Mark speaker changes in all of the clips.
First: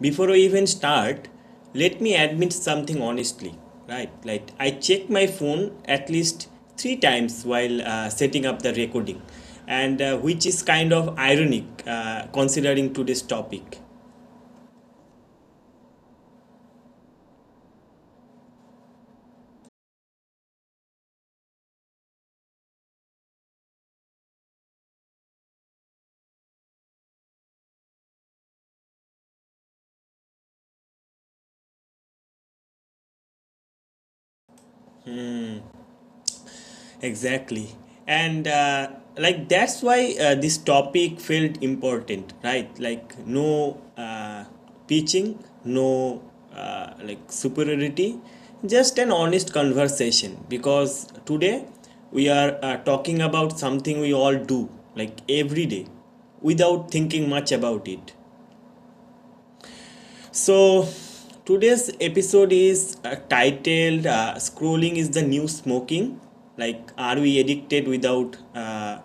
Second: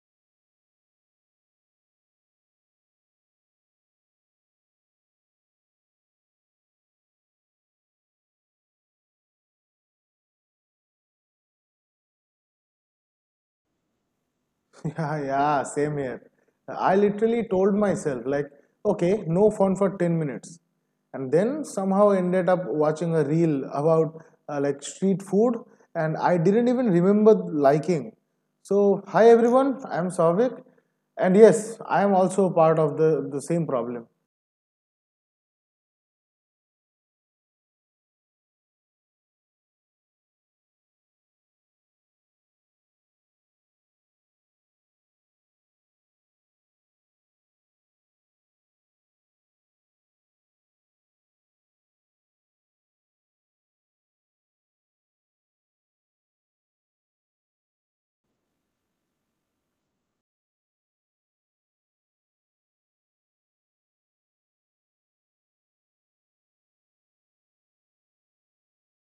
Speaker 1: before I even start, let me admit something honestly. Right, like I check my phone at least three times while setting up the recording, and which is kind of ironic considering today's topic.
Speaker 2: Yeah, yeah, same here. I literally told myself, okay, no phone for 10 minutes. And then somehow ended up watching a reel about like street food, and I didn't even remember liking. So, hi everyone, I'm Savik, and yes, I am also part of the same problem.
Speaker 1: Exactly. And like that's why this topic felt important, right? Like no teaching, no like superiority, just an honest conversation, because today we are talking about something we all do, like every day, without thinking much about it. So, today's episode is titled Scrolling is the New Smoking. Like, are we addicted without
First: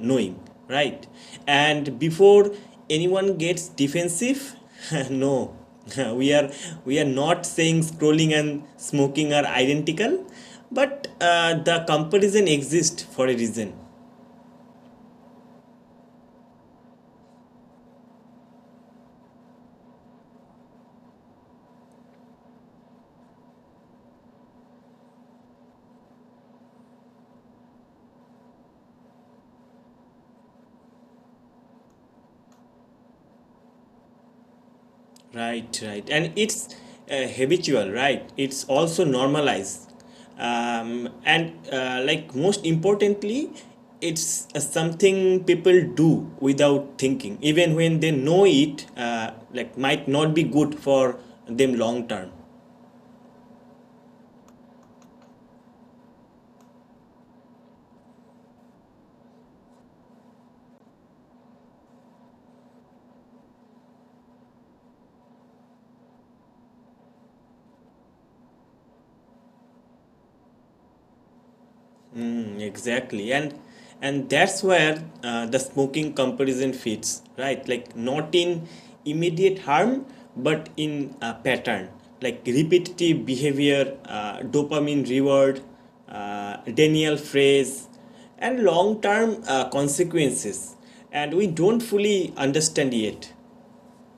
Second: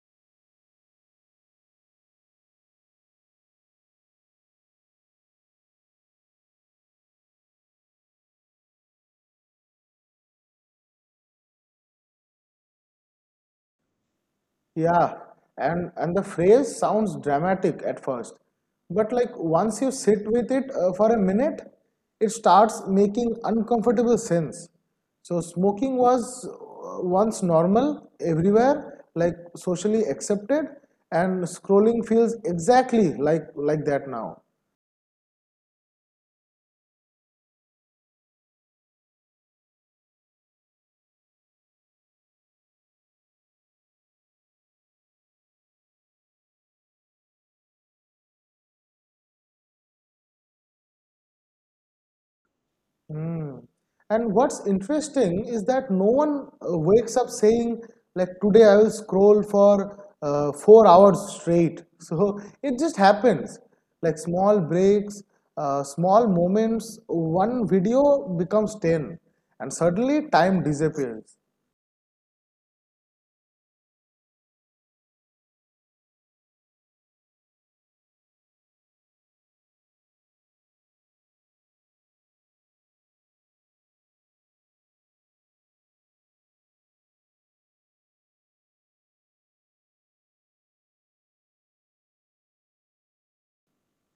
Speaker 1: knowing? Right? And before anyone gets defensive, no. we are we are not saying scrolling and smoking are identical, but the comparison exists for a reason.
Speaker 2: Yeah, and the phrase sounds dramatic at first, but like once you sit with it for a minute, it starts making uncomfortable sense. So smoking was once normal everywhere, like socially accepted, and scrolling feels exactly like that now.
Speaker 1: Right, right. And it's habitual, right? It's also normalized. And like most importantly, it's something people do without thinking, even when they know it, like might not be good for them long term.
Speaker 2: Mm. And what's interesting is that no one wakes up saying, like, today I will scroll for 4 hours straight. So it just happens. Like small breaks, small moments, one video becomes 10, and suddenly time disappears.
Speaker 1: Mm, exactly. And that's where the smoking comparison fits, right? Like not in immediate harm, but in a pattern, like repetitive behavior, dopamine reward, denial phrase, and long term consequences, and we don't fully understand yet.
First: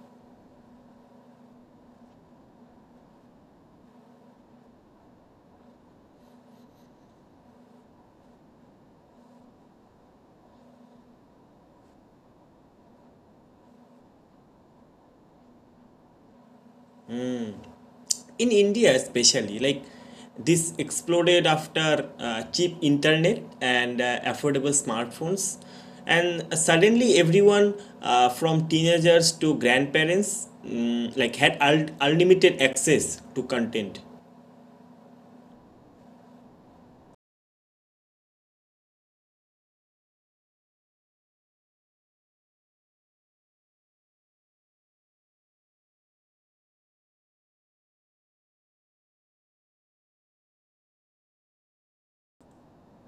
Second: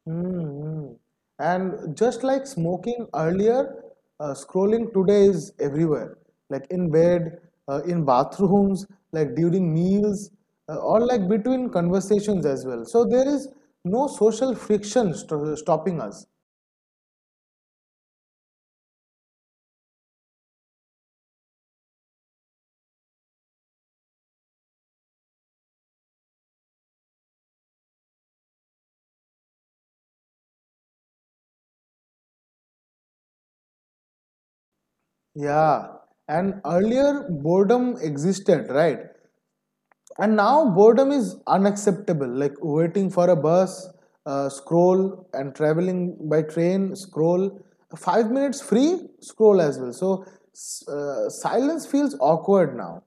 Speaker 2: Mm-hmm. And just like smoking earlier, scrolling today is everywhere, like in bed, in bathrooms, like during meals, or like between conversations as well. So there is no social friction st stopping us.
Speaker 1: In India especially, like this exploded after cheap internet and affordable smartphones, and suddenly everyone, from teenagers to grandparents, like had unlimited access to content.
Speaker 2: Yeah, and earlier boredom existed, right? And now boredom is unacceptable, like waiting for a bus, scroll, and traveling by train, scroll. 5 minutes free, scroll as well. So silence feels awkward now.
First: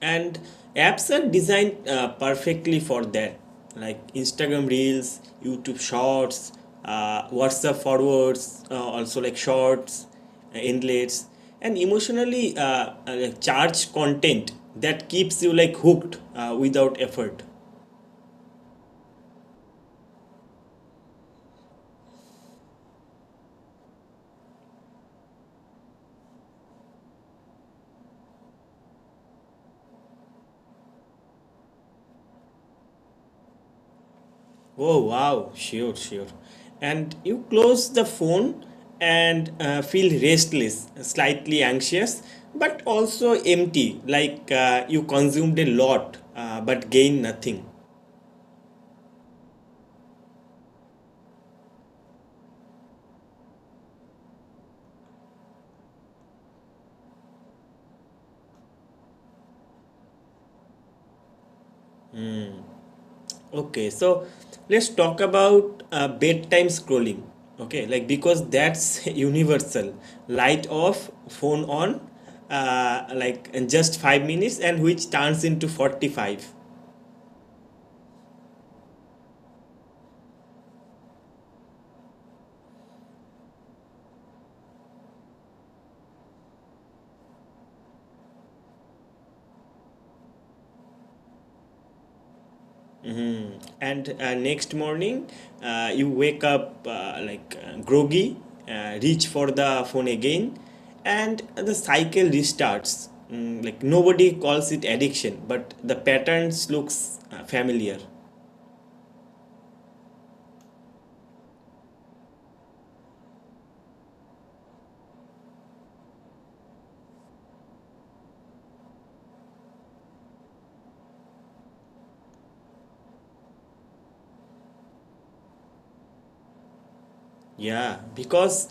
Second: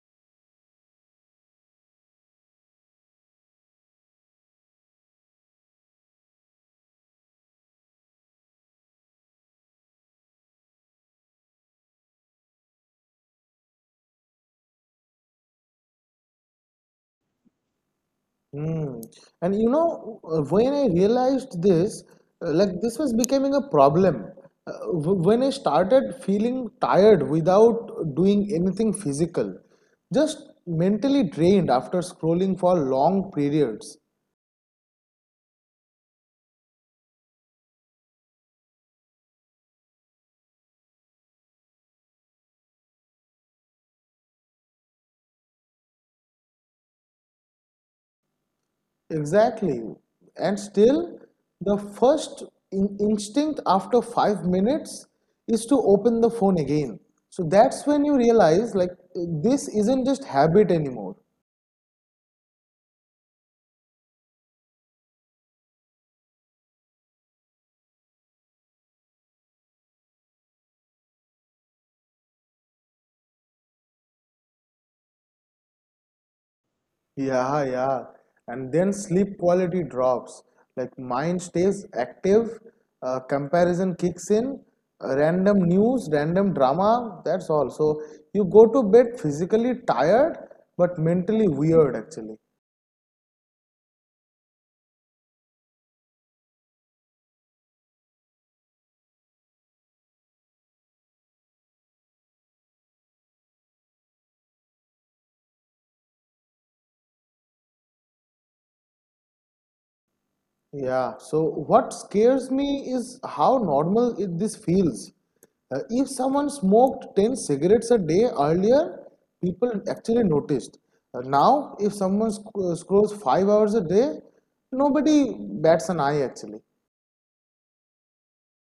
Speaker 1: And apps are designed perfectly for that, like Instagram Reels, YouTube Shorts, WhatsApp forwards, also like shorts, inlets, and emotionally like charged content that keeps you like hooked without effort.
Speaker 2: Hmm. And you know, when I realized this, this was becoming a problem. Uh, when I started feeling tired without doing anything physical, just mentally drained after scrolling for long periods.
Speaker 1: Oh wow, sure, sure. And you close the phone and feel restless, slightly anxious, but also empty, like you consumed a lot but gained nothing.
Speaker 2: Exactly. And still, the first in instinct after 5 minutes is to open the phone again. So that's when you realize, like, this isn't just habit anymore.
Speaker 1: Okay, so let's talk about bedtime scrolling. Okay, like because that's universal. Light off, phone on, like in just 5 minutes, and which turns into 45.
Speaker 2: Yeah, yeah. And then sleep quality drops. Like, mind stays active, comparison kicks in, random news, random drama, that's all. So you go to bed physically tired, but mentally weird, actually.
Speaker 1: Mm. And next morning, you wake up groggy, reach for the phone again, and the cycle restarts. Mm, like nobody calls it addiction, but the patterns looks familiar.
Speaker 2: Yeah, so what scares me is how normal this feels. If someone smoked 10 cigarettes a day earlier, people actually noticed. Now, if someone scrolls 5 hours a day, nobody bats an eye actually.
Speaker 1: Yeah, because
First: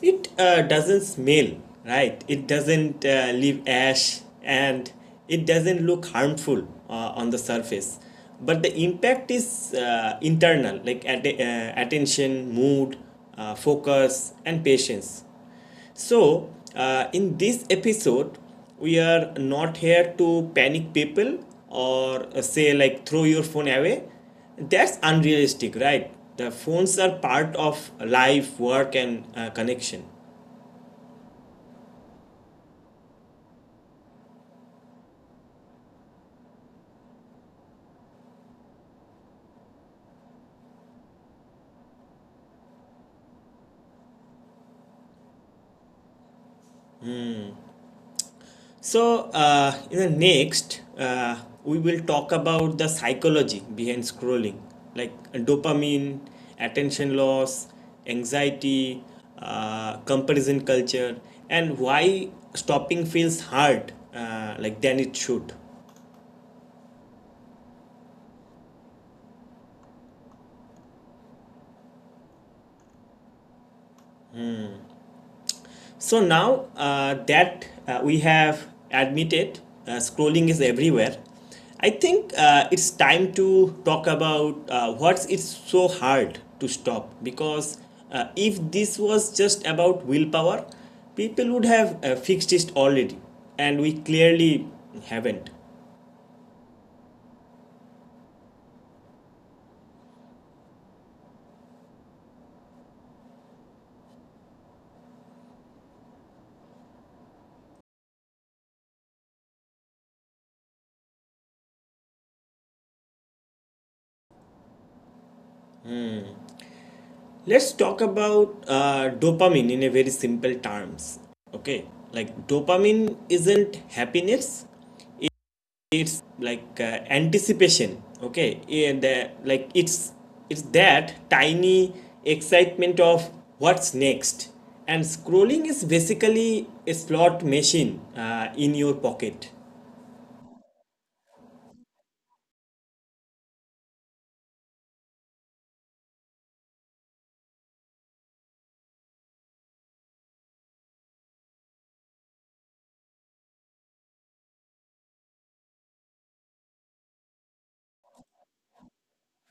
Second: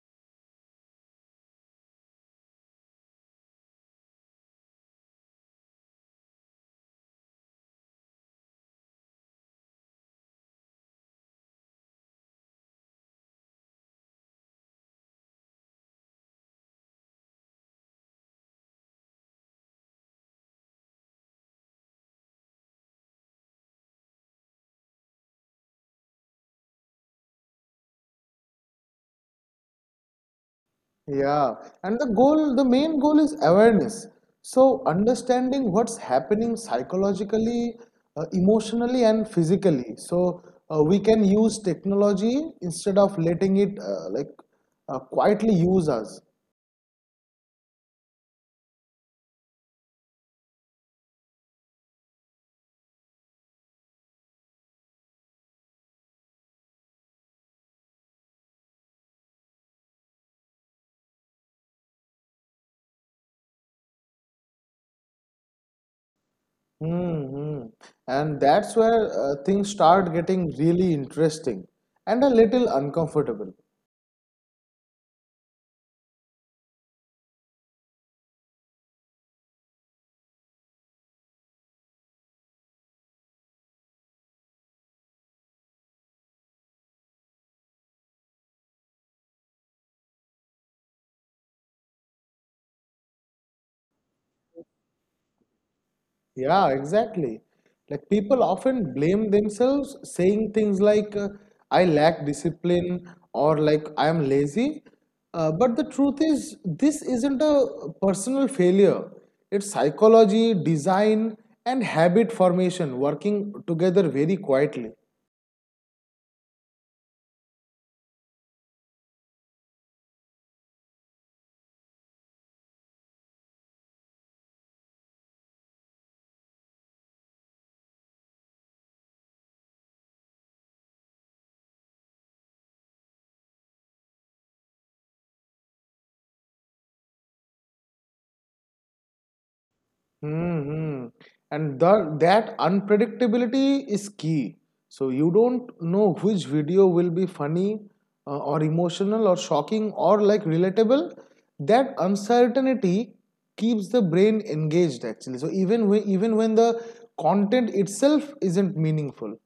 Speaker 1: it doesn't smell, right? It doesn't leave ash and it doesn't look harmful on the surface. But the impact is internal, like attention, mood, focus, and patience. So, in this episode, we are not here to panic people or say, like, throw your phone away. That's unrealistic, right? The phones are part of life, work, and connection.
Speaker 2: Yeah, and the goal, the main goal is awareness. So, understanding what's happening psychologically, emotionally, and physically. So, we can use technology instead of letting it quietly use us.
Speaker 1: So, in the next, we will talk about the psychology behind scrolling, like dopamine, attention loss, anxiety, comparison culture, and why stopping feels hard, like than it should.
Speaker 2: Hmm. And that's where things start getting really interesting and a little uncomfortable.
Speaker 1: So now that we have admitted scrolling is everywhere, I think it's time to talk about what's it's so hard to stop, because if this was just about willpower, people would have fixed it already, and we clearly haven't.
Speaker 2: Yeah, exactly. Like people often blame themselves saying things like, I lack discipline or like I am lazy. But the truth is, this isn't a personal failure. It's psychology, design, and habit formation working together very quietly.
Speaker 1: Let's talk about dopamine in a very simple terms. Okay, like dopamine isn't happiness, like anticipation, okay? And the, like it's it's that tiny excitement of what's next, and scrolling is basically a slot machine in your pocket.
Speaker 2: Hmm. And that unpredictability is key. So you don't know which video will be funny or emotional or shocking or like relatable. That uncertainty keeps the brain engaged actually. So even when the content itself isn't meaningful.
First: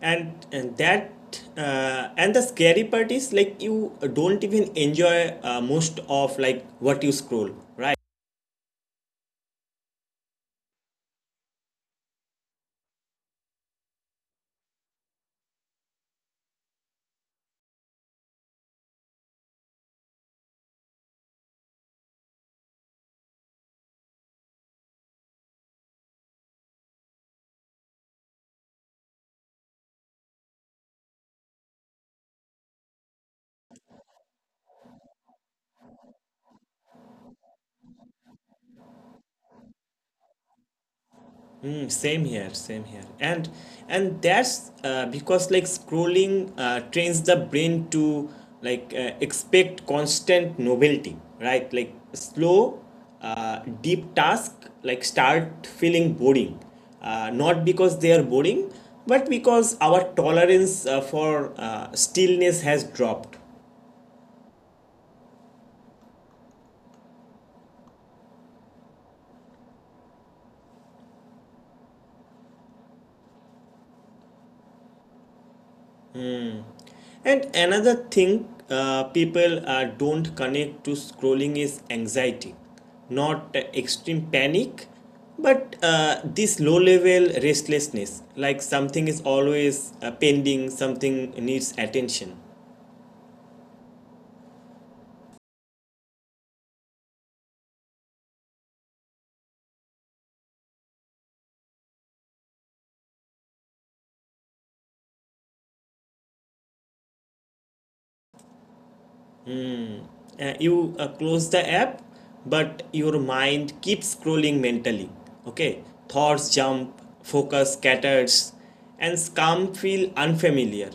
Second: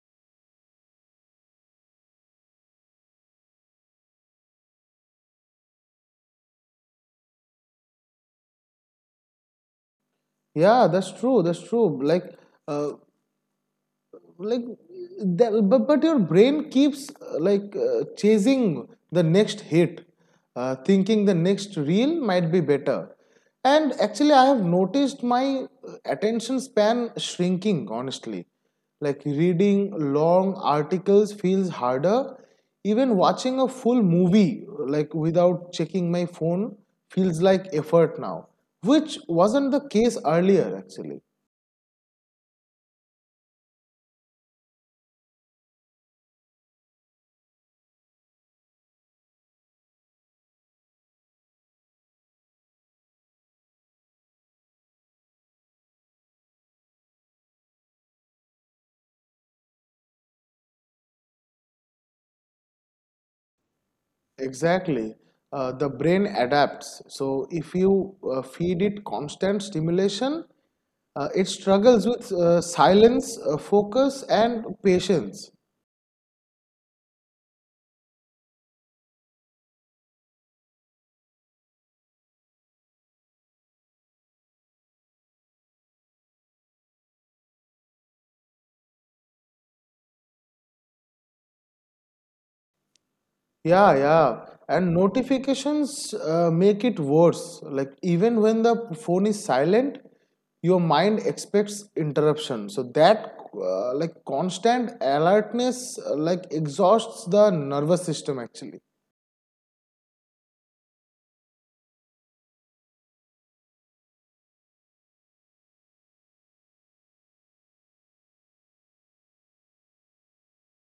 Speaker 1: And and that uh, and the scary part is, like you don't even enjoy most of like what you scroll, right?
Speaker 2: Yeah, that's true. That's true. Uh, like your brain keeps chasing the next hit thinking the next reel might be better, and actually I have noticed my attention span shrinking honestly. Like reading long articles feels harder, even watching a full movie like without checking my phone feels like effort now, which wasn't the case earlier actually.
Speaker 1: Mm, same here, same here. And that's because like scrolling trains the brain to expect constant novelty, right? Like slow, deep task like start feeling boring. Not because they are boring, but because our tolerance for stillness has dropped.
Speaker 2: Exactly. The brain adapts. So if you feed it constant stimulation, it struggles with silence, focus, and patience.
Speaker 1: And another thing people don't connect to scrolling is anxiety, not extreme panic, but this low level restlessness, like something is always pending, something needs attention.
Speaker 2: Yeah, yeah. And notifications make it worse. Like even when the phone is silent, your mind expects interruption. So that constant alertness exhausts the nervous system actually.
Speaker 1: You close the app, but your mind keeps scrolling mentally. Okay, thoughts jump, focus scatters, and calm feel unfamiliar.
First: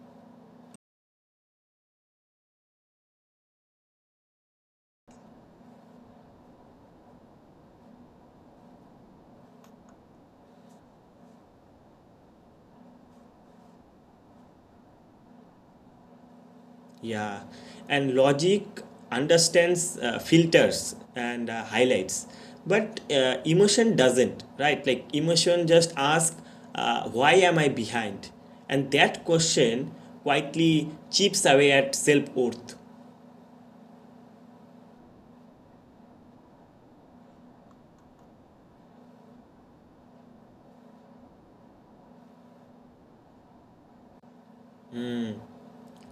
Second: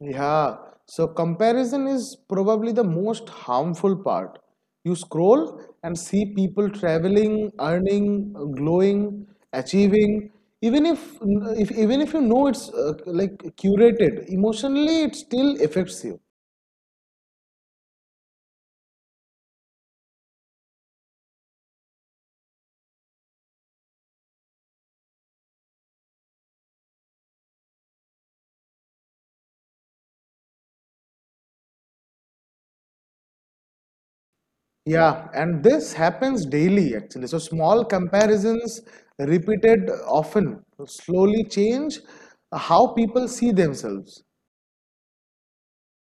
Speaker 2: Yeah, so comparison is probably the most harmful part. You scroll and see people traveling, earning, glowing, achieving. Even if, Even if you know it's curated, emotionally it still affects you.
Speaker 1: Yeah, and logic understands filters and highlights, but emotion doesn't, right? Like emotion just asks, why am I behind? And that question quietly chips away at self worth.
Speaker 2: Yeah, and this happens daily actually. So small comparisons repeated often slowly change how people see themselves.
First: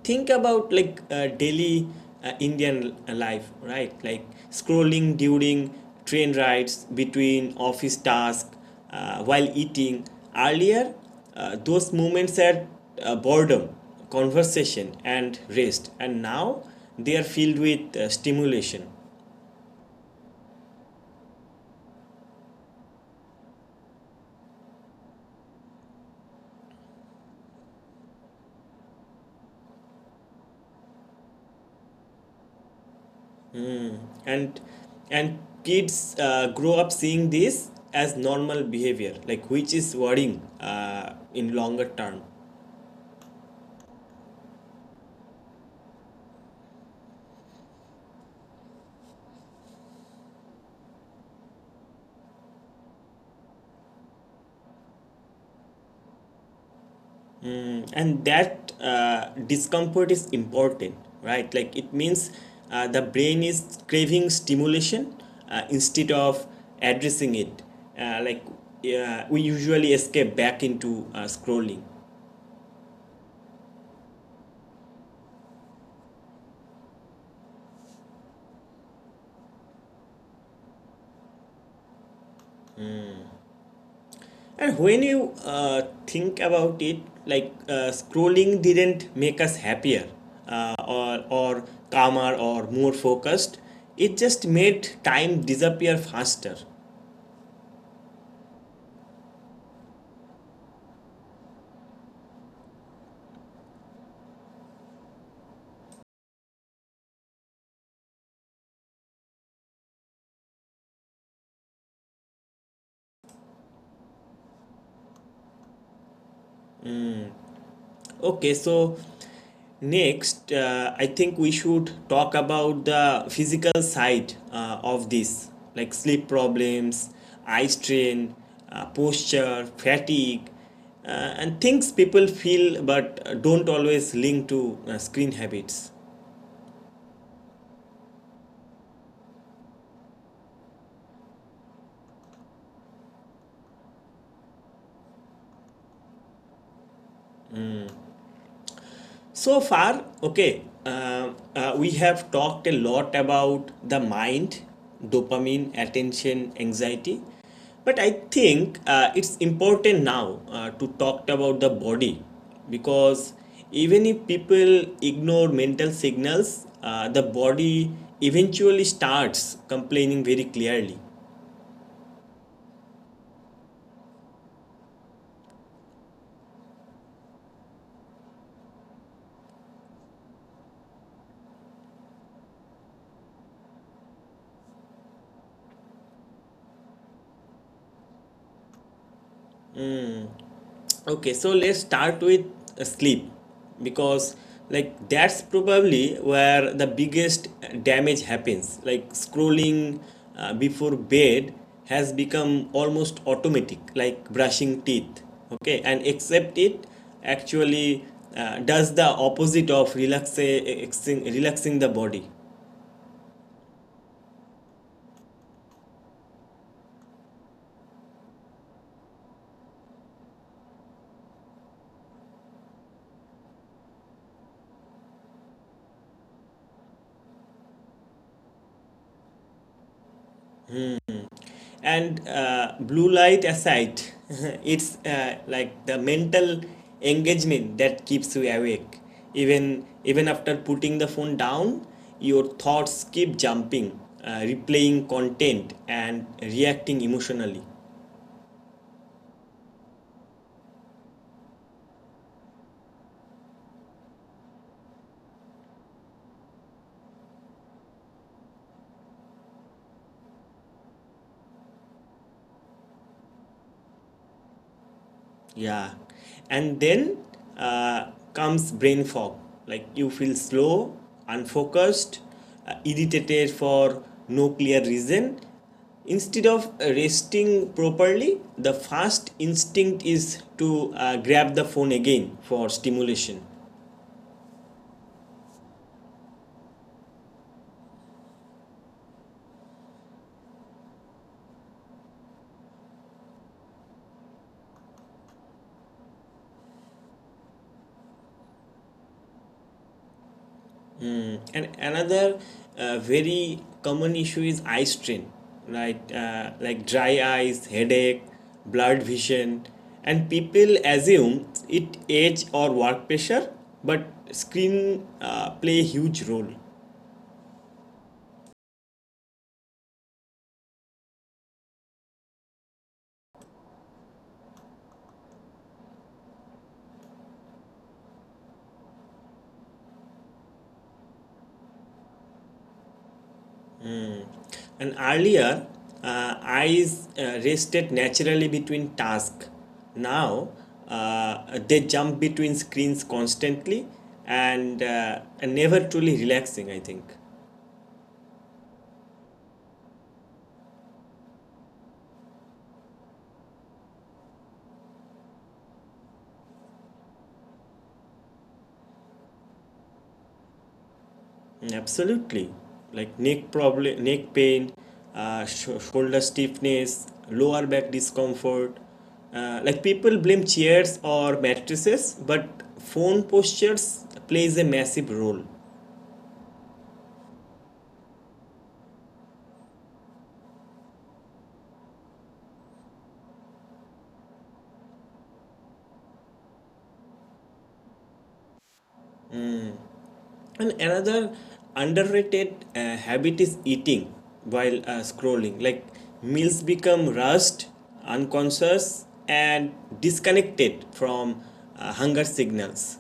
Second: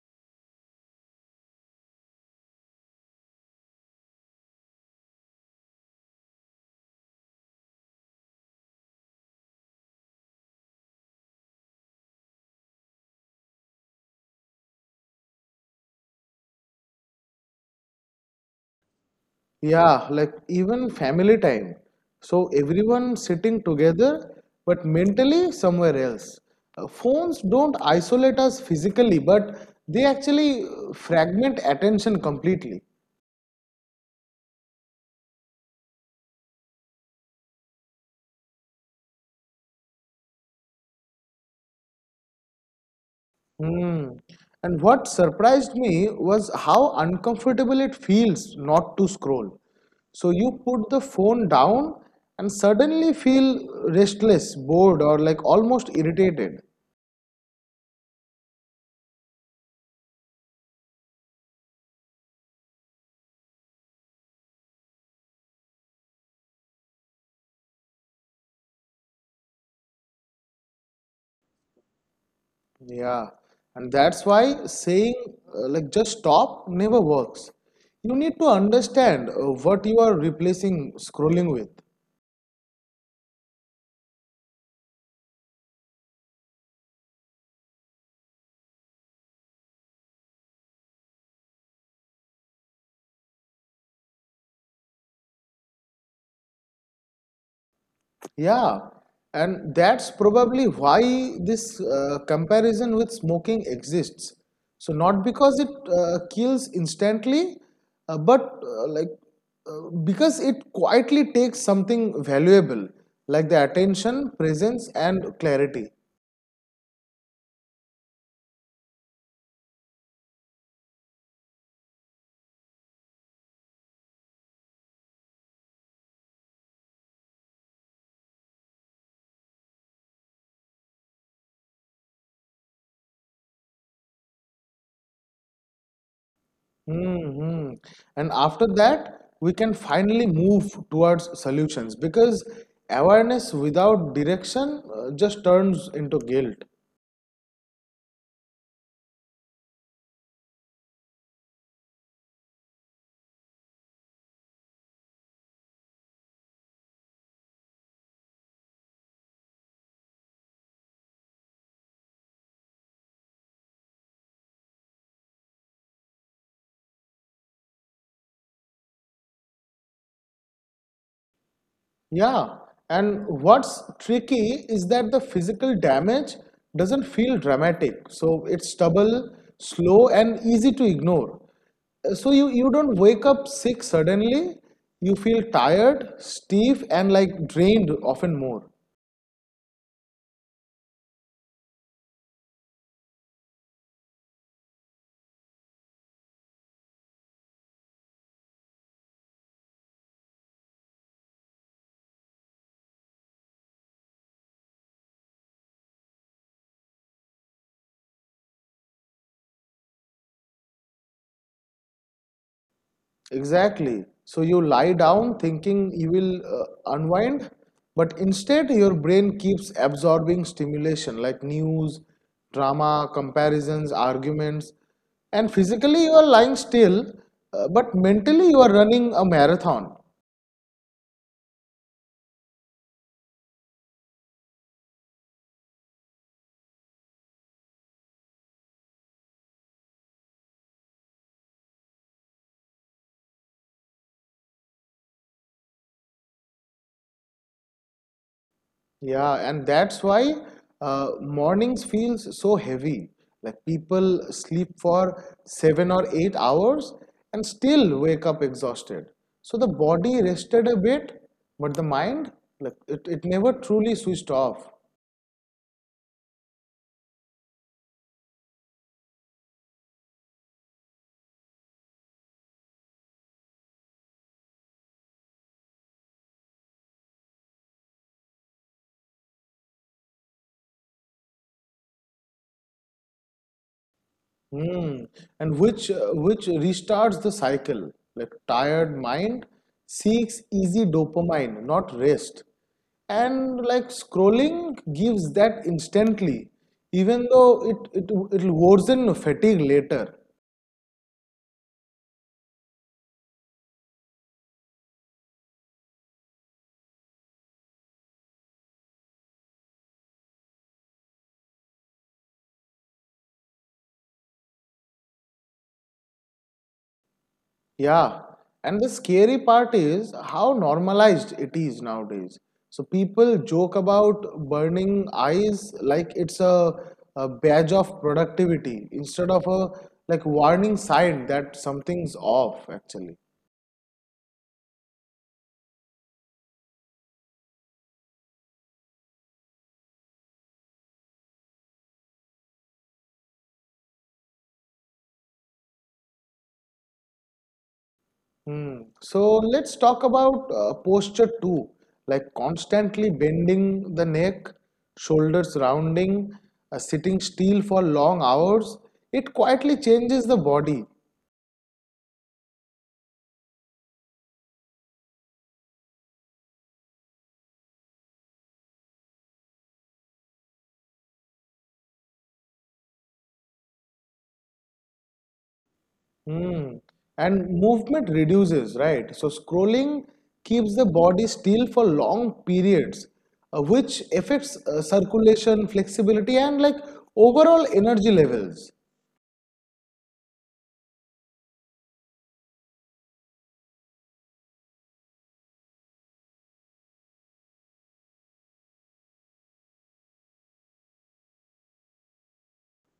Speaker 1: Think about like daily Indian life, right? Like scrolling during train rides, between office tasks, while eating. Earlier, those moments had boredom, conversation and rest, and now they are filled with stimulation.
Speaker 2: Yeah, like even family time. So everyone sitting together, but mentally somewhere else. Phones don't isolate us physically, but they actually fragment attention completely.
Speaker 1: And and kids grow up seeing this as normal behavior, like which is worrying in longer term.
Speaker 2: Hmm. And what surprised me was how uncomfortable it feels not to scroll. So you put the phone down and suddenly feel restless, bored, or like almost irritated.
Speaker 1: Mm, and that discomfort is important, right? Like it means the brain is craving stimulation instead of addressing it. Uh, like we usually escape back into scrolling.
Speaker 2: Yeah, and that's why saying just stop never works. You need to understand what you are replacing scrolling with.
Speaker 1: And when you think about it, like scrolling didn't make us happier or calmer or more focused, it just made time disappear faster.
Speaker 2: Yeah, and that's probably why this comparison with smoking exists. So, not because it kills instantly, but because it quietly takes something valuable, like the attention, presence, and clarity.
Speaker 1: Okay, so next, I think we should talk about the physical side of this, like sleep problems, eye strain, posture, fatigue, uh, and things people feel but don't always link to screen habits.
Speaker 2: Hmm. And after that, we can finally move towards solutions, because awareness without direction just turns into guilt.
Speaker 1: So far, okay, we have talked a lot about the mind, dopamine, attention, anxiety, but I think it's important now to talk about the body, because even if people ignore mental signals, the body eventually starts complaining very clearly.
Speaker 2: Yeah. And what's tricky is that the physical damage doesn't feel dramatic. So it's stubble, slow, and easy to ignore. So you don't wake up sick suddenly. You feel tired, stiff, and like drained often more.
Speaker 1: Okay, so let's start with sleep, because like that's probably where the biggest damage happens. Like scrolling before bed has become almost automatic, like brushing teeth. Okay, and except it actually does the opposite of relaxing, relaxing the body.
Speaker 2: Exactly. So you lie down thinking you will unwind, but instead your brain keeps absorbing stimulation like news, drama, comparisons, arguments, and physically you are lying still, but mentally you are running a marathon.
Speaker 1: And blue light aside, it's like the mental engagement that keeps you awake, even after putting the phone down your thoughts keep jumping, replaying content and reacting emotionally.
Speaker 2: Yeah, and that's why mornings feels so heavy. Like people sleep for 7 or 8 hours and still wake up exhausted. So the body rested a bit, but the mind, it never truly switched off.
Speaker 1: Yeah. And then uh, comes brain fog. Like you feel slow, unfocused, irritated for no clear reason. Instead of resting properly, the first instinct is to grab the phone again for stimulation.
Speaker 2: Hmm. And which restarts the cycle. Like tired mind seeks easy dopamine, not rest. And like scrolling gives that instantly, even though it'll worsen fatigue later.
Speaker 1: And another very common issue is eye strain, right? Like dry eyes, headache, blurred vision, and people assume it age or work pressure, but screen play a huge role.
Speaker 2: Yeah. And the scary part is how normalized it is nowadays. So people joke about burning eyes like it's a badge of productivity instead of a like warning sign that something's off actually.
Speaker 1: And earlier, eyes rested naturally between tasks. Now they jump between screens constantly and never truly relaxing, I think.
Speaker 2: Hmm. So let's talk about posture too, like constantly bending the neck, shoulders rounding, sitting still for long hours. It quietly changes the body.
Speaker 1: Absolutely. Like neck problem, neck pain, shoulder stiffness, lower back discomfort. Like people blame chairs or mattresses, but phone postures plays a massive role.
Speaker 2: Mm. And movement reduces, right? So scrolling keeps the body still for long periods, which affects circulation, flexibility, and like overall energy levels.
Speaker 1: And another underrated habit is eating while scrolling. Like meals become rushed, unconscious, and disconnected from hunger signals.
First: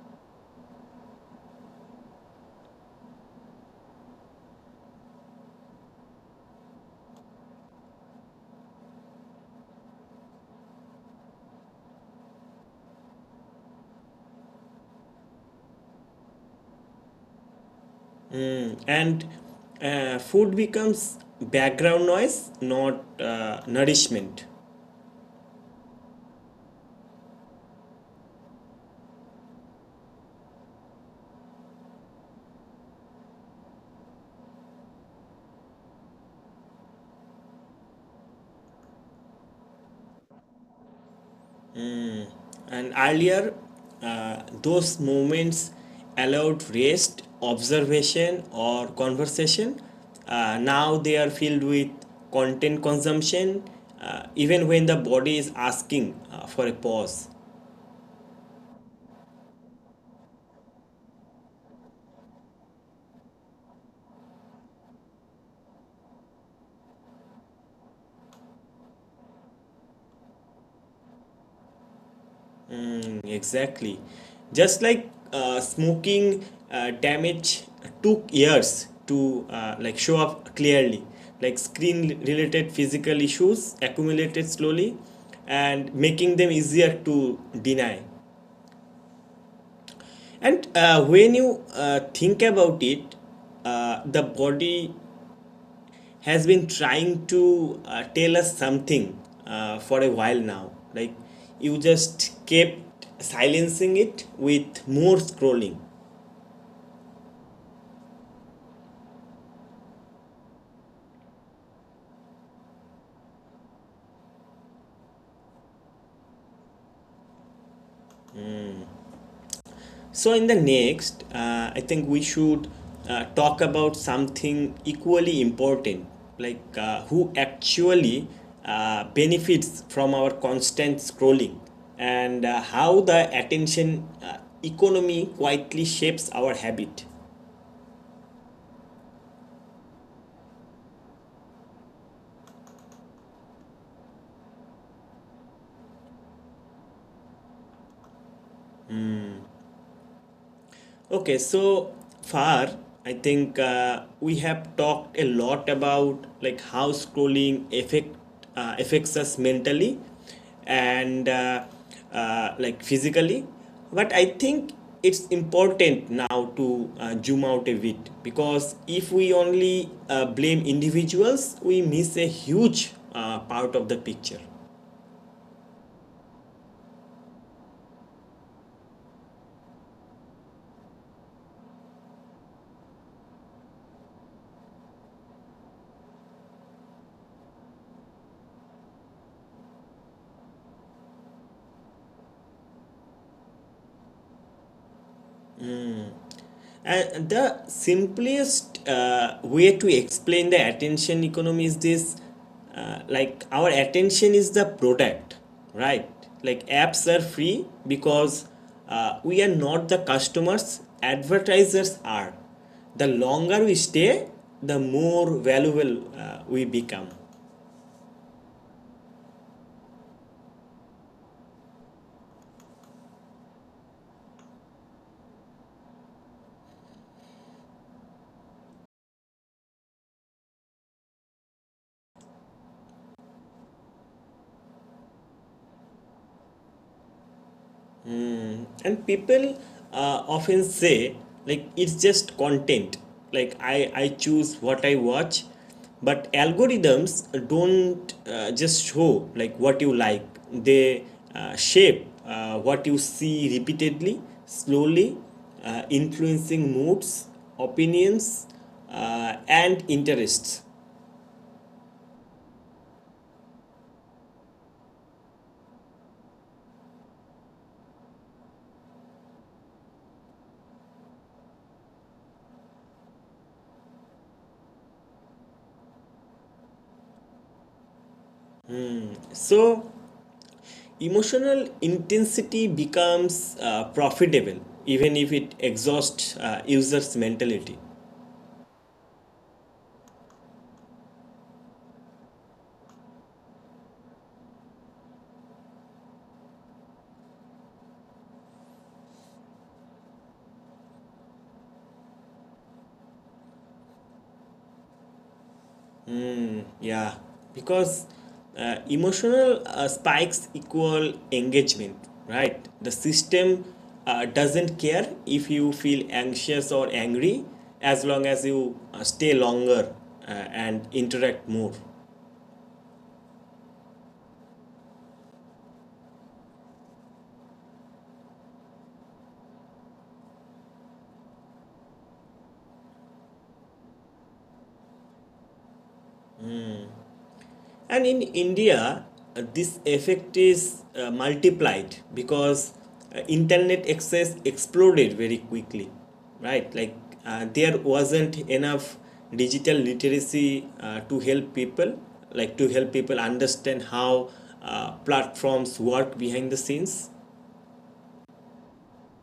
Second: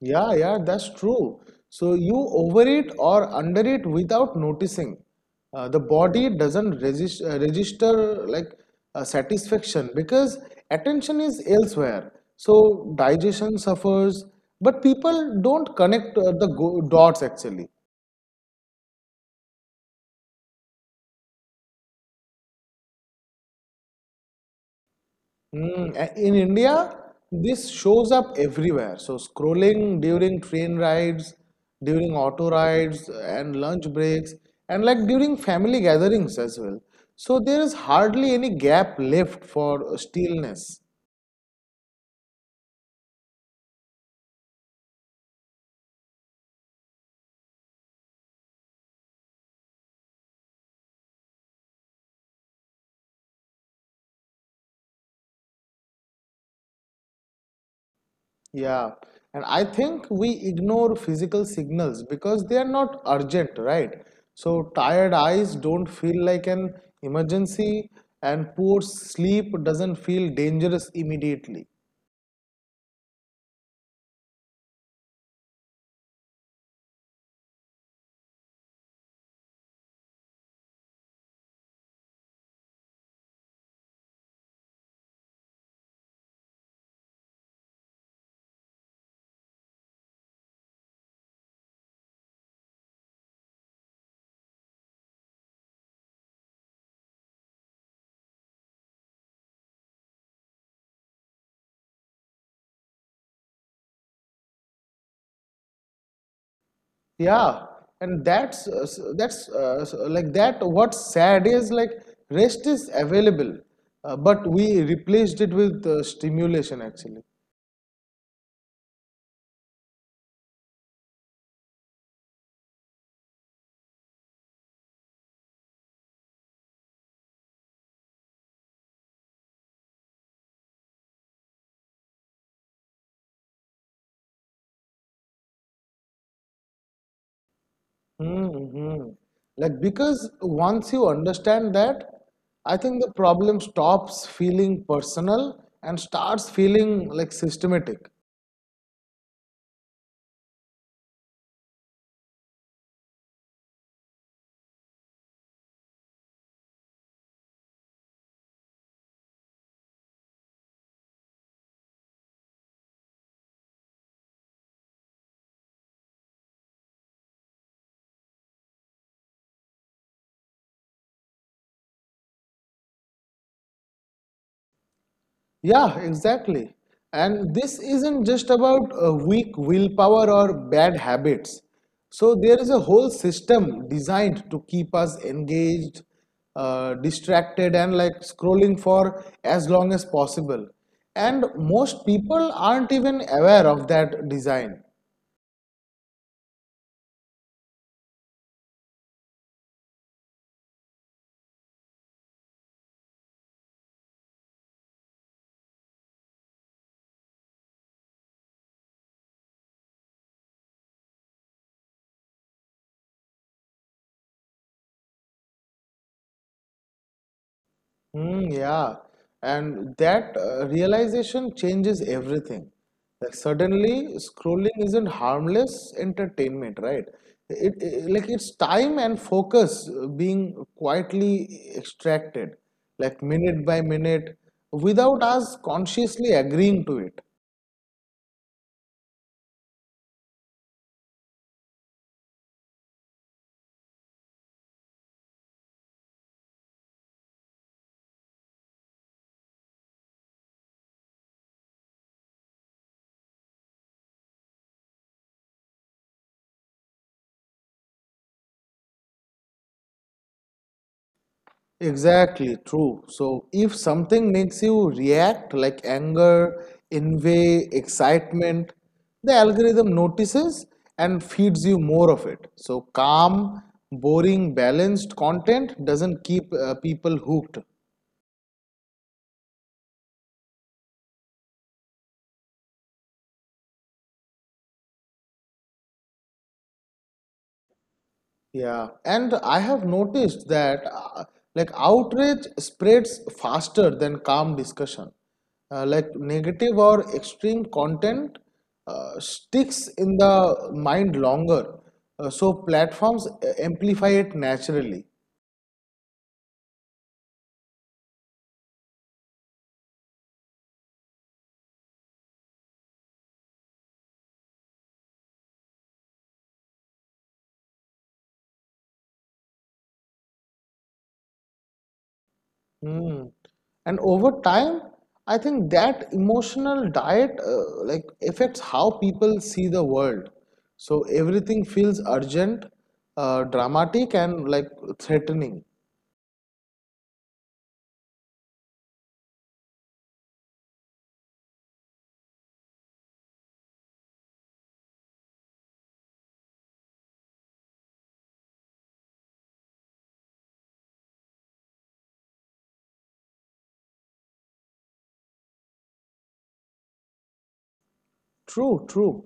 Speaker 2: Yeah, yeah, that's true. So you overeat or undereat without noticing. Uh, the body doesn't register like satisfaction because attention is elsewhere. So digestion suffers, but people don't connect the go dots actually.
Speaker 1: Mm, and food becomes background noise, not nourishment.
Speaker 2: Mm, in India, this shows up everywhere. So, scrolling during train rides, during auto rides, and lunch breaks, and like during family gatherings as well. So, there is hardly any gap left for stillness.
Speaker 1: And earlier, those moments allowed rest, observation, or conversation. Now they are filled with content consumption, even when the body is asking for a pause.
Speaker 2: Yeah. And I think we ignore physical signals because they are not urgent, right? So, tired eyes don't feel like an emergency, and poor sleep doesn't feel dangerous immediately.
Speaker 1: Exactly. Just like smoking damage took years to like show up clearly. Like screen related physical issues accumulated slowly, and making them easier to deny. And when you think about it, the body has been trying to tell us something for a while now. Like you just kept silencing it with more scrolling.
Speaker 2: Yeah, and that's s- that's s- like that. What's sad is like rest is available, but we replaced it with stimulation actually.
Speaker 1: So, in the next, I think we should talk about something equally important, like who actually benefits from our constant scrolling and how the attention economy quietly shapes our habit.
Speaker 2: Mm-hmm. Like because once you understand that, I think the problem stops feeling personal and starts feeling like systematic.
Speaker 1: Okay, so far, I think we have talked a lot about like how scrolling affect affects us mentally and like physically, but I think it's important now to zoom out a bit, because if we only blame individuals, we miss a huge part of the picture.
Speaker 2: Yeah, exactly. And this isn't just about weak willpower or bad habits. So there is a whole system designed to keep us engaged, distracted, and like scrolling for as long as possible. And most people aren't even aware of that design.
Speaker 1: And the simplest way to explain the attention economy is this, like our attention is the product, right? Like apps are free because we are not the customers, advertisers are. The longer we stay, the more valuable we become.
Speaker 2: Mm, yeah, and that realization changes everything. Like suddenly, scrolling isn't harmless entertainment, right? It's time and focus being quietly extracted, like minute by minute, without us consciously agreeing to it.
Speaker 1: And people often say, like it's just content, like I choose what I watch. But algorithms don't just show like what you like, they shape what you see repeatedly, slowly influencing moods, opinions, and interests.
Speaker 2: Exactly, true. So if something makes you react like anger, envy, excitement, the algorithm notices and feeds you more of it. So calm, boring, balanced content doesn't keep people hooked.
Speaker 1: So emotional intensity becomes profitable, even if it exhausts users' mentality.
Speaker 2: Yeah, and I have noticed that outrage spreads faster than calm discussion. Like negative or extreme content sticks in the mind longer. So platforms amplify it naturally.
Speaker 1: Yeah, because emotional spikes equal engagement, right? The system doesn't care if you feel anxious or angry as long as you stay longer and interact more.
Speaker 2: Hmm. And over time, I think that emotional diet affects how people see the world. So everything feels urgent, dramatic, and like threatening.
Speaker 1: And in India, this effect is multiplied because internet access exploded very quickly, right? Like there wasn't enough digital literacy to help people understand how platforms work behind the scenes.
Speaker 2: True, true.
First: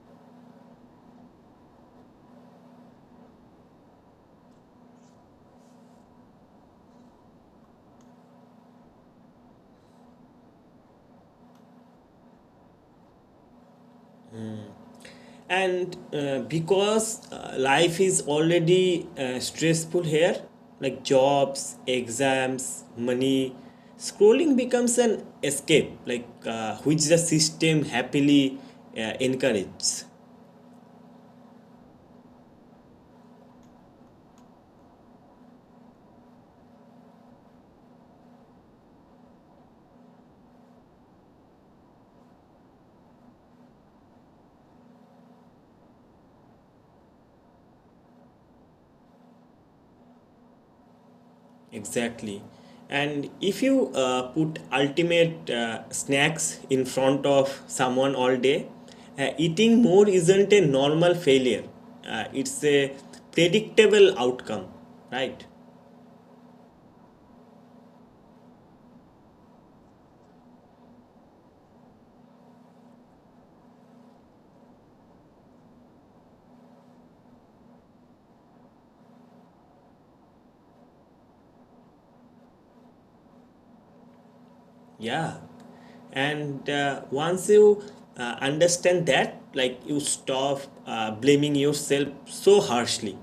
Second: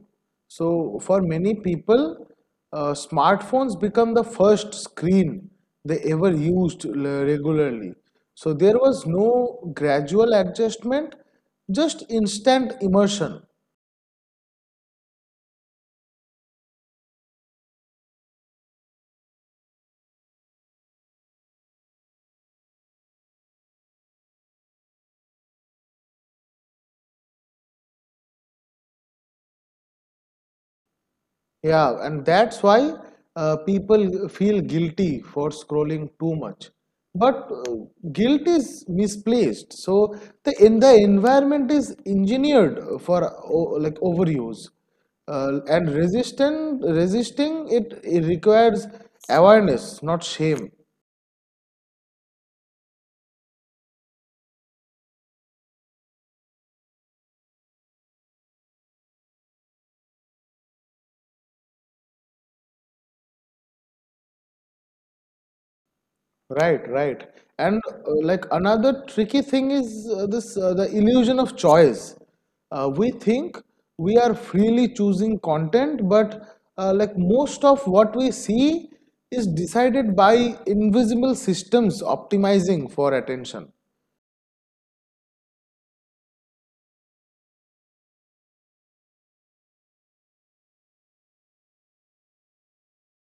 Speaker 2: So for many people, smartphones become the first screen they ever used regularly. So there was no gradual adjustment, just instant immersion.
Speaker 1: And because life is already stressful here, like jobs, exams, money, scrolling becomes an escape, which the system happily encourages.
Speaker 2: Yeah, and that's why people feel guilty for scrolling too much. But guilt is misplaced. So the environment is engineered for overuse, and resistant resisting it, it requires awareness, not shame.
Speaker 1: Exactly. And if you put ultimate snacks in front of someone all day, eating more isn't a normal failure, it's a predictable outcome, right?
Speaker 2: Right, right. And another tricky thing is this the illusion of choice. We think we are freely choosing content, but most of what we see is decided by invisible systems optimizing for attention.
Speaker 1: Yeah. And once you understand that, like you stop blaming yourself so harshly.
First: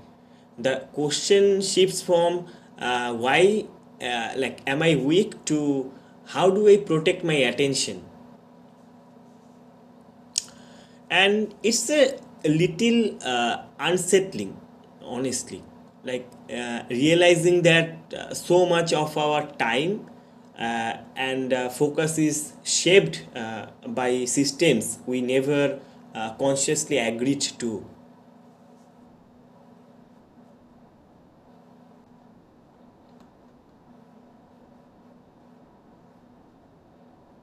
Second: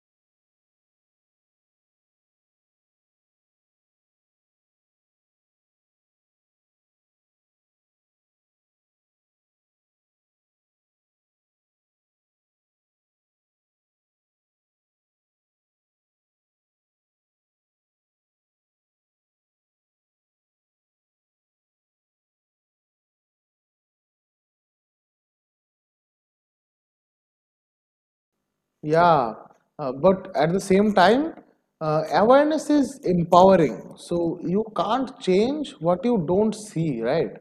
Speaker 1: The question shifts from why, like, am I weak to how do I protect my attention? And it's a little unsettling, honestly, like realizing that so much of our time and focus is shaped by systems we never consciously agreed to.
Speaker 2: Yeah, but at the same time, awareness is empowering. So you can't change what you don't see, right?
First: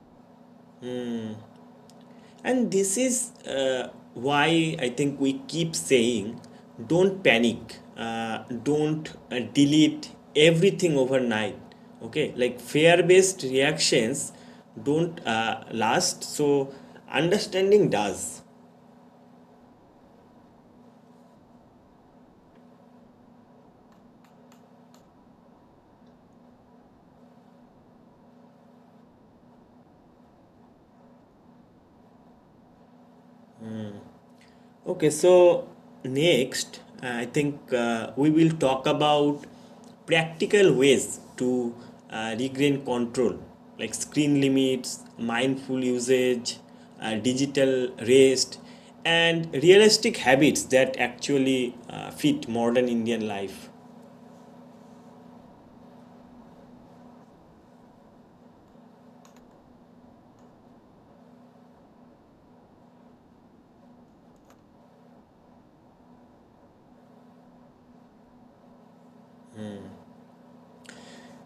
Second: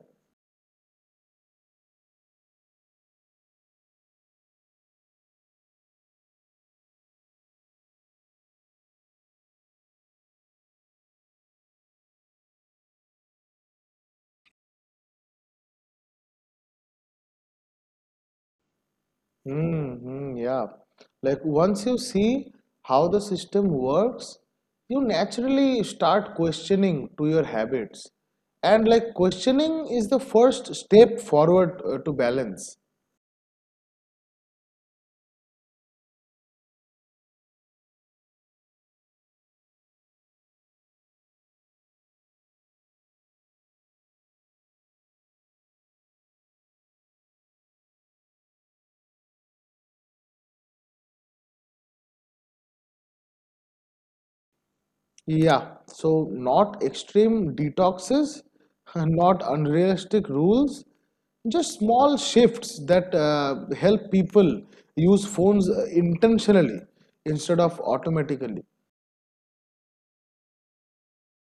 Speaker 1: And this is why I think we keep saying don't panic, don't delete everything overnight. Okay, like fear based reactions don't last, so understanding does.
Speaker 2: Mm-hmm, yeah. Like once you see how the system works, you naturally start questioning to your habits. And like questioning is the first step forward to balance.
Speaker 1: Okay, so next, I think we will talk about practical ways to regain control, like screen limits, mindful usage, digital rest, and realistic habits that actually fit modern Indian life.
Speaker 2: Yeah, so not extreme detoxes, not unrealistic rules, just small shifts that help people use phones intentionally instead of automatically.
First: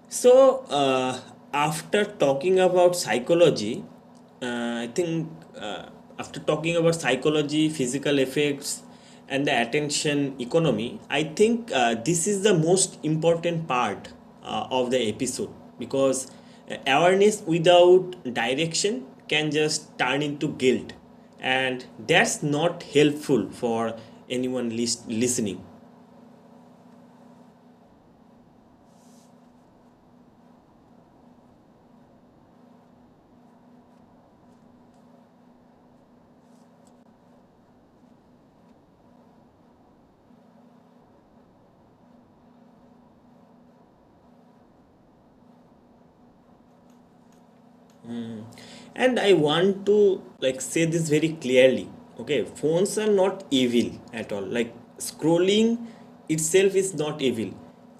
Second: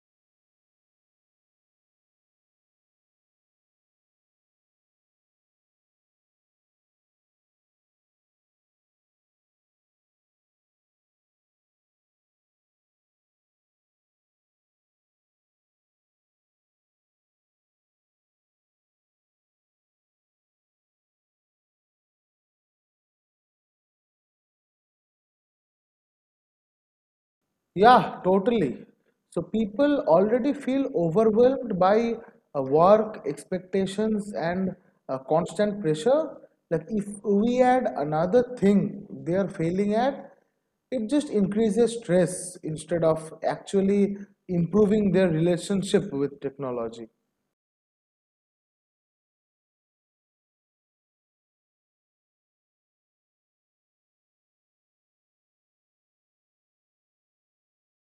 Speaker 1: So, after talking about psychology, I think uh, After talking about psychology, physical effects, and the attention economy, I think this is the most important part of the episode because awareness without direction can just turn into guilt, and that's not helpful for anyone listening.
Speaker 2: Yeah, totally. So people already feel overwhelmed by work expectations and constant pressure. Like if we add another thing they are failing at, it just increases stress instead of actually improving their relationship with technology.
Speaker 1: And I want to like say this very clearly. Okay, phones are not evil at all, like scrolling itself is not evil.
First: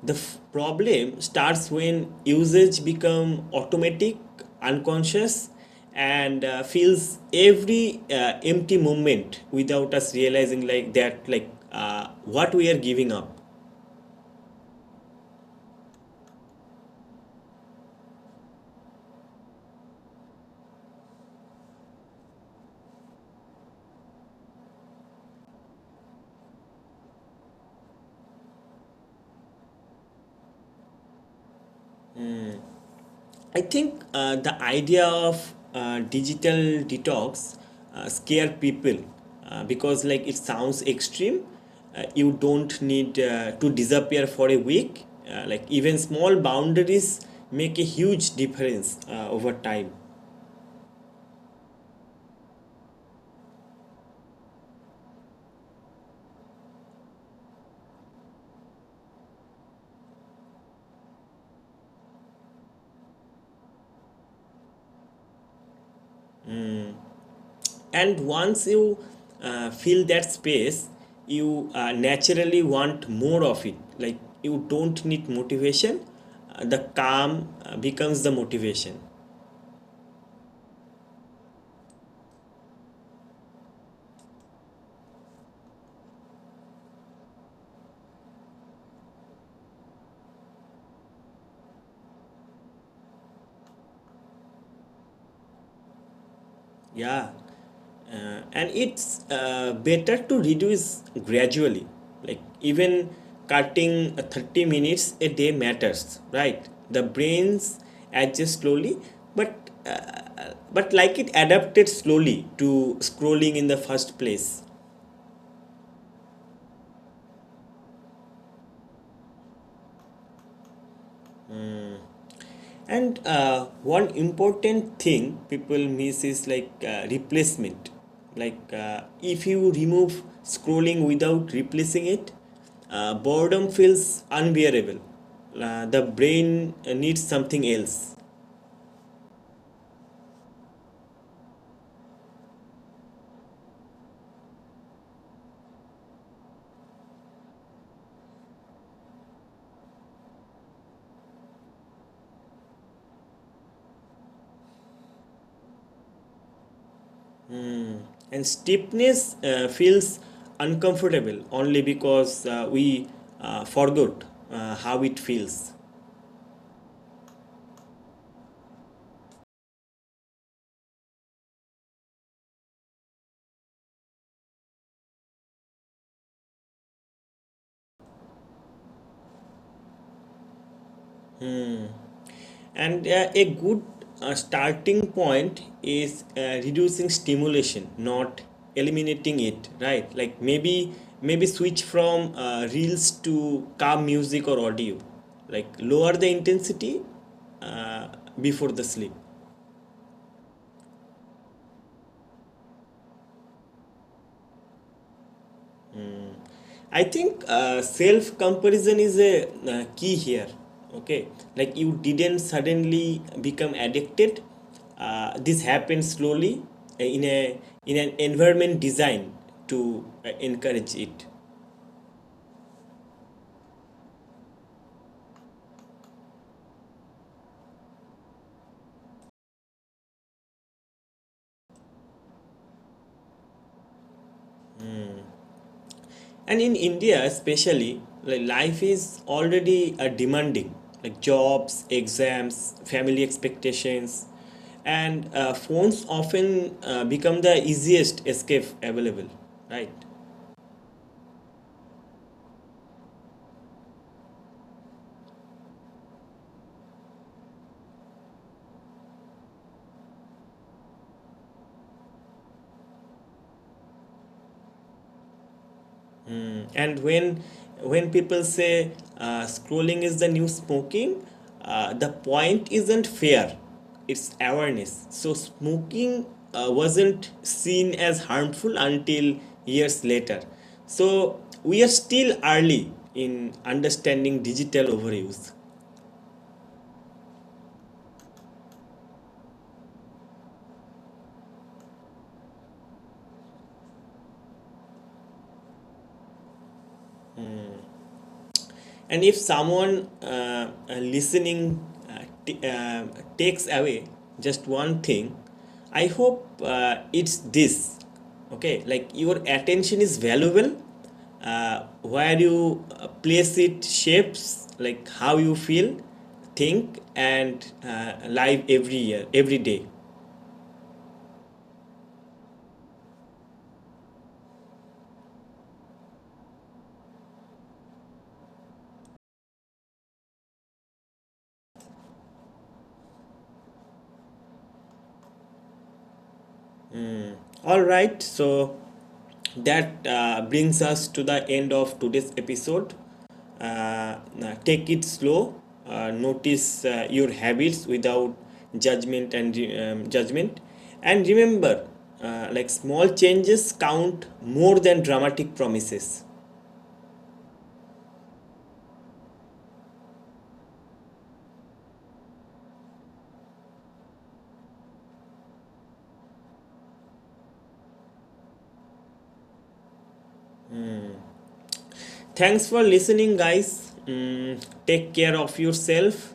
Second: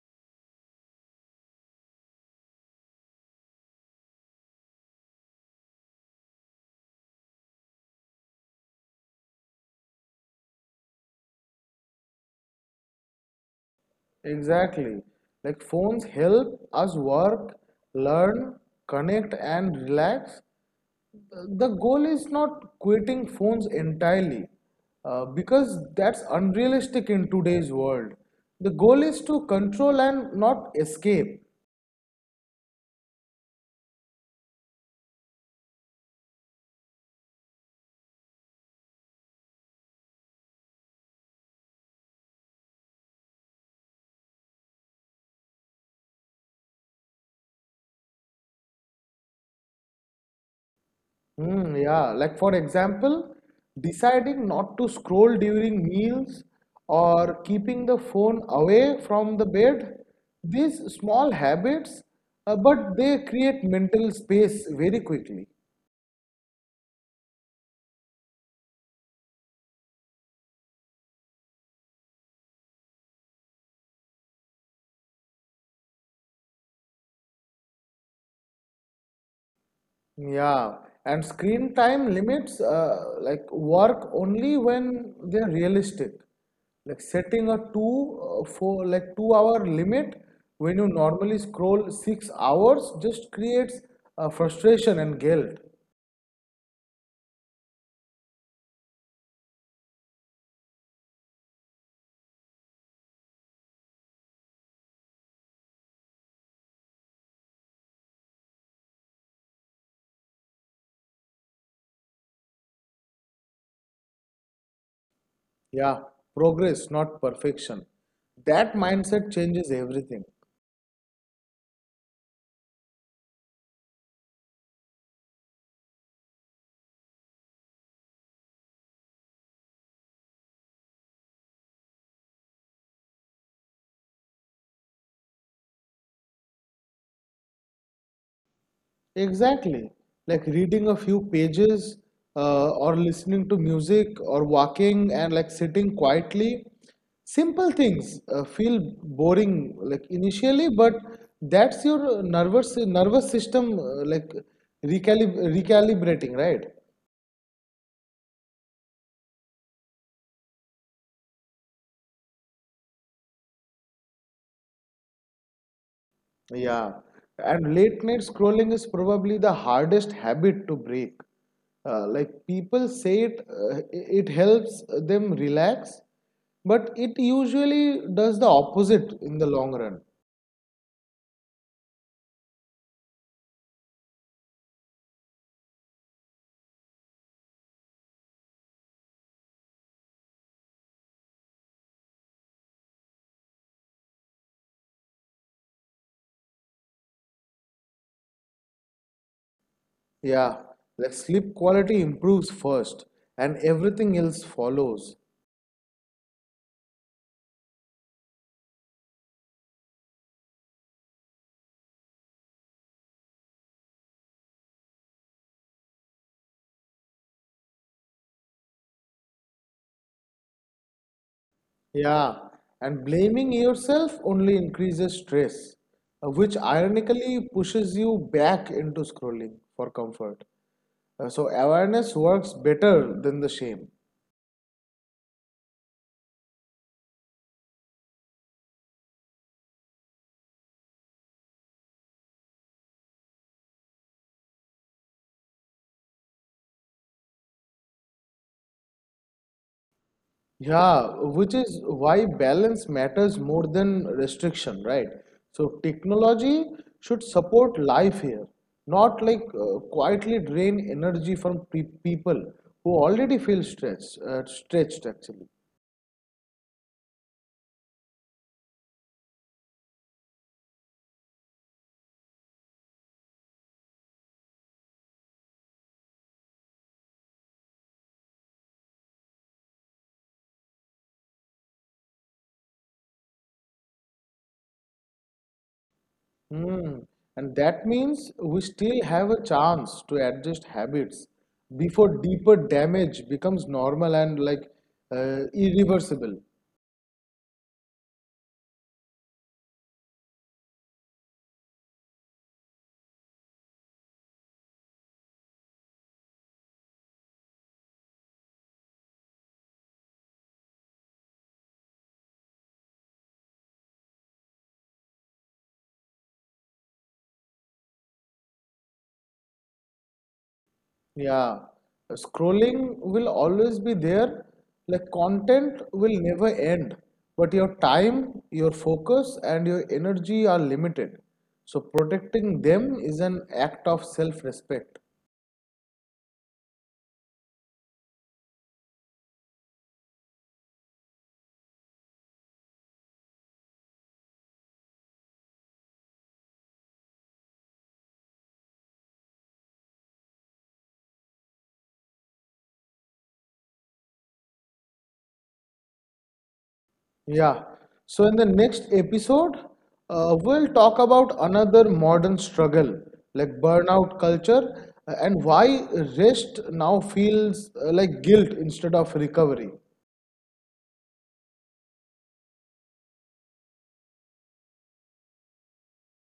Speaker 1: The problem starts when usage become automatic, unconscious, and feels every empty moment without us realizing like that like what we are giving up.
Speaker 2: Exactly. Like phones help us work, learn, connect, and relax. The goal is not quitting phones entirely because that's unrealistic in today's world. The goal is to control and not escape.
Speaker 1: I think the idea of digital detox scare people because like it sounds extreme. You don't need to disappear for a week. Like even small boundaries make a huge difference over time.
Speaker 2: Hmm, yeah, like for example, deciding not to scroll during meals or keeping the phone away from the bed. These small habits, but they create mental space very quickly.
Speaker 1: And once you fill that space, you naturally want more of it. Like you don't need motivation. The calm becomes the motivation.
Speaker 2: Yeah, and screen time limits work only when they're realistic. Like setting a two for like 2 hour limit when you normally scroll 6 hours just creates frustration and guilt.
Speaker 1: Yeah, and it's better to reduce gradually. Like even cutting 30 minutes a day matters, right? The brains adjust slowly, but like it adapted slowly to scrolling in the first place.
Speaker 2: Yeah, progress, not perfection. That mindset changes everything.
Speaker 1: And one important thing people miss is like replacement. Like if you remove scrolling without replacing it, boredom feels unbearable. The brain needs something else.
Speaker 2: Exactly. Like reading a few pages or listening to music or walking and like sitting quietly. Simple things feel boring like initially, but that's your nervous system recalibrating, right?
Speaker 1: And stiffness feels uncomfortable only because we forgot how it feels.
Speaker 2: Yeah, and late night scrolling is probably the hardest habit to break. Like people say it helps them relax, but it usually does the opposite in the long run.
Speaker 1: And a good starting point is reducing stimulation, not eliminating it, right? Like maybe switch from reels to calm music or audio. Like lower the intensity uh, before the sleep.
Speaker 2: Yeah, like sleep quality improves first, and everything else follows.
Speaker 1: I think self comparison is a key here. Okay, like you didn't suddenly become addicted. This happens slowly uh, in a in an environment designed to encourage it.
Speaker 2: Yeah, and blaming yourself only increases stress, which ironically pushes you back into scrolling for comfort. So awareness works better than the shame.
Speaker 1: And in India, especially, like life is already demanding, like jobs, exams, family expectations, and phones often become the easiest escape available, right?
Speaker 2: Yeah, which is why balance matters more than restriction, right? So technology should support life here, not like quietly drain energy from pe people who already feel stretched, stretched actually.
Speaker 1: And when people say scrolling is the new smoking, the point isn't fear, it's awareness. So smoking wasn't seen as harmful until years later, so we are still early in understanding digital overuse.
Speaker 2: Hmm. And that means we still have a chance to adjust habits before deeper damage becomes normal and irreversible.
Speaker 1: And if someone uh, t- uh, takes away just one thing, I hope it's this. Okay, like your attention is valuable. Where you place it shapes like how you feel, think, and live every year, every day.
Speaker 2: Yeah, scrolling will always be there. Like content will never end, but your time, your focus, and your energy are limited. So protecting them is an act of self-respect.
Speaker 1: All right, so that brings us to the end of today's episode. Uh, Take it slow, notice your habits without judgment, and remember, like small changes count more than dramatic promises.
Speaker 2: Yeah. So in the next episode, we'll talk about another modern struggle, like burnout culture, and why rest now feels like guilt instead of recovery.
Speaker 1: Thanks for listening, guys. Mm, take care of yourself,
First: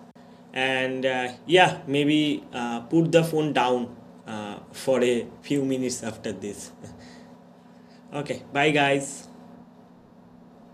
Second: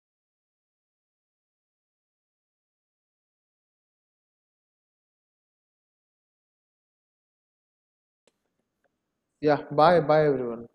Speaker 1: and yeah, maybe put the phone down for a few minutes after this. Okay, bye guys.
Speaker 2: Yeah. Bye. Bye, everyone.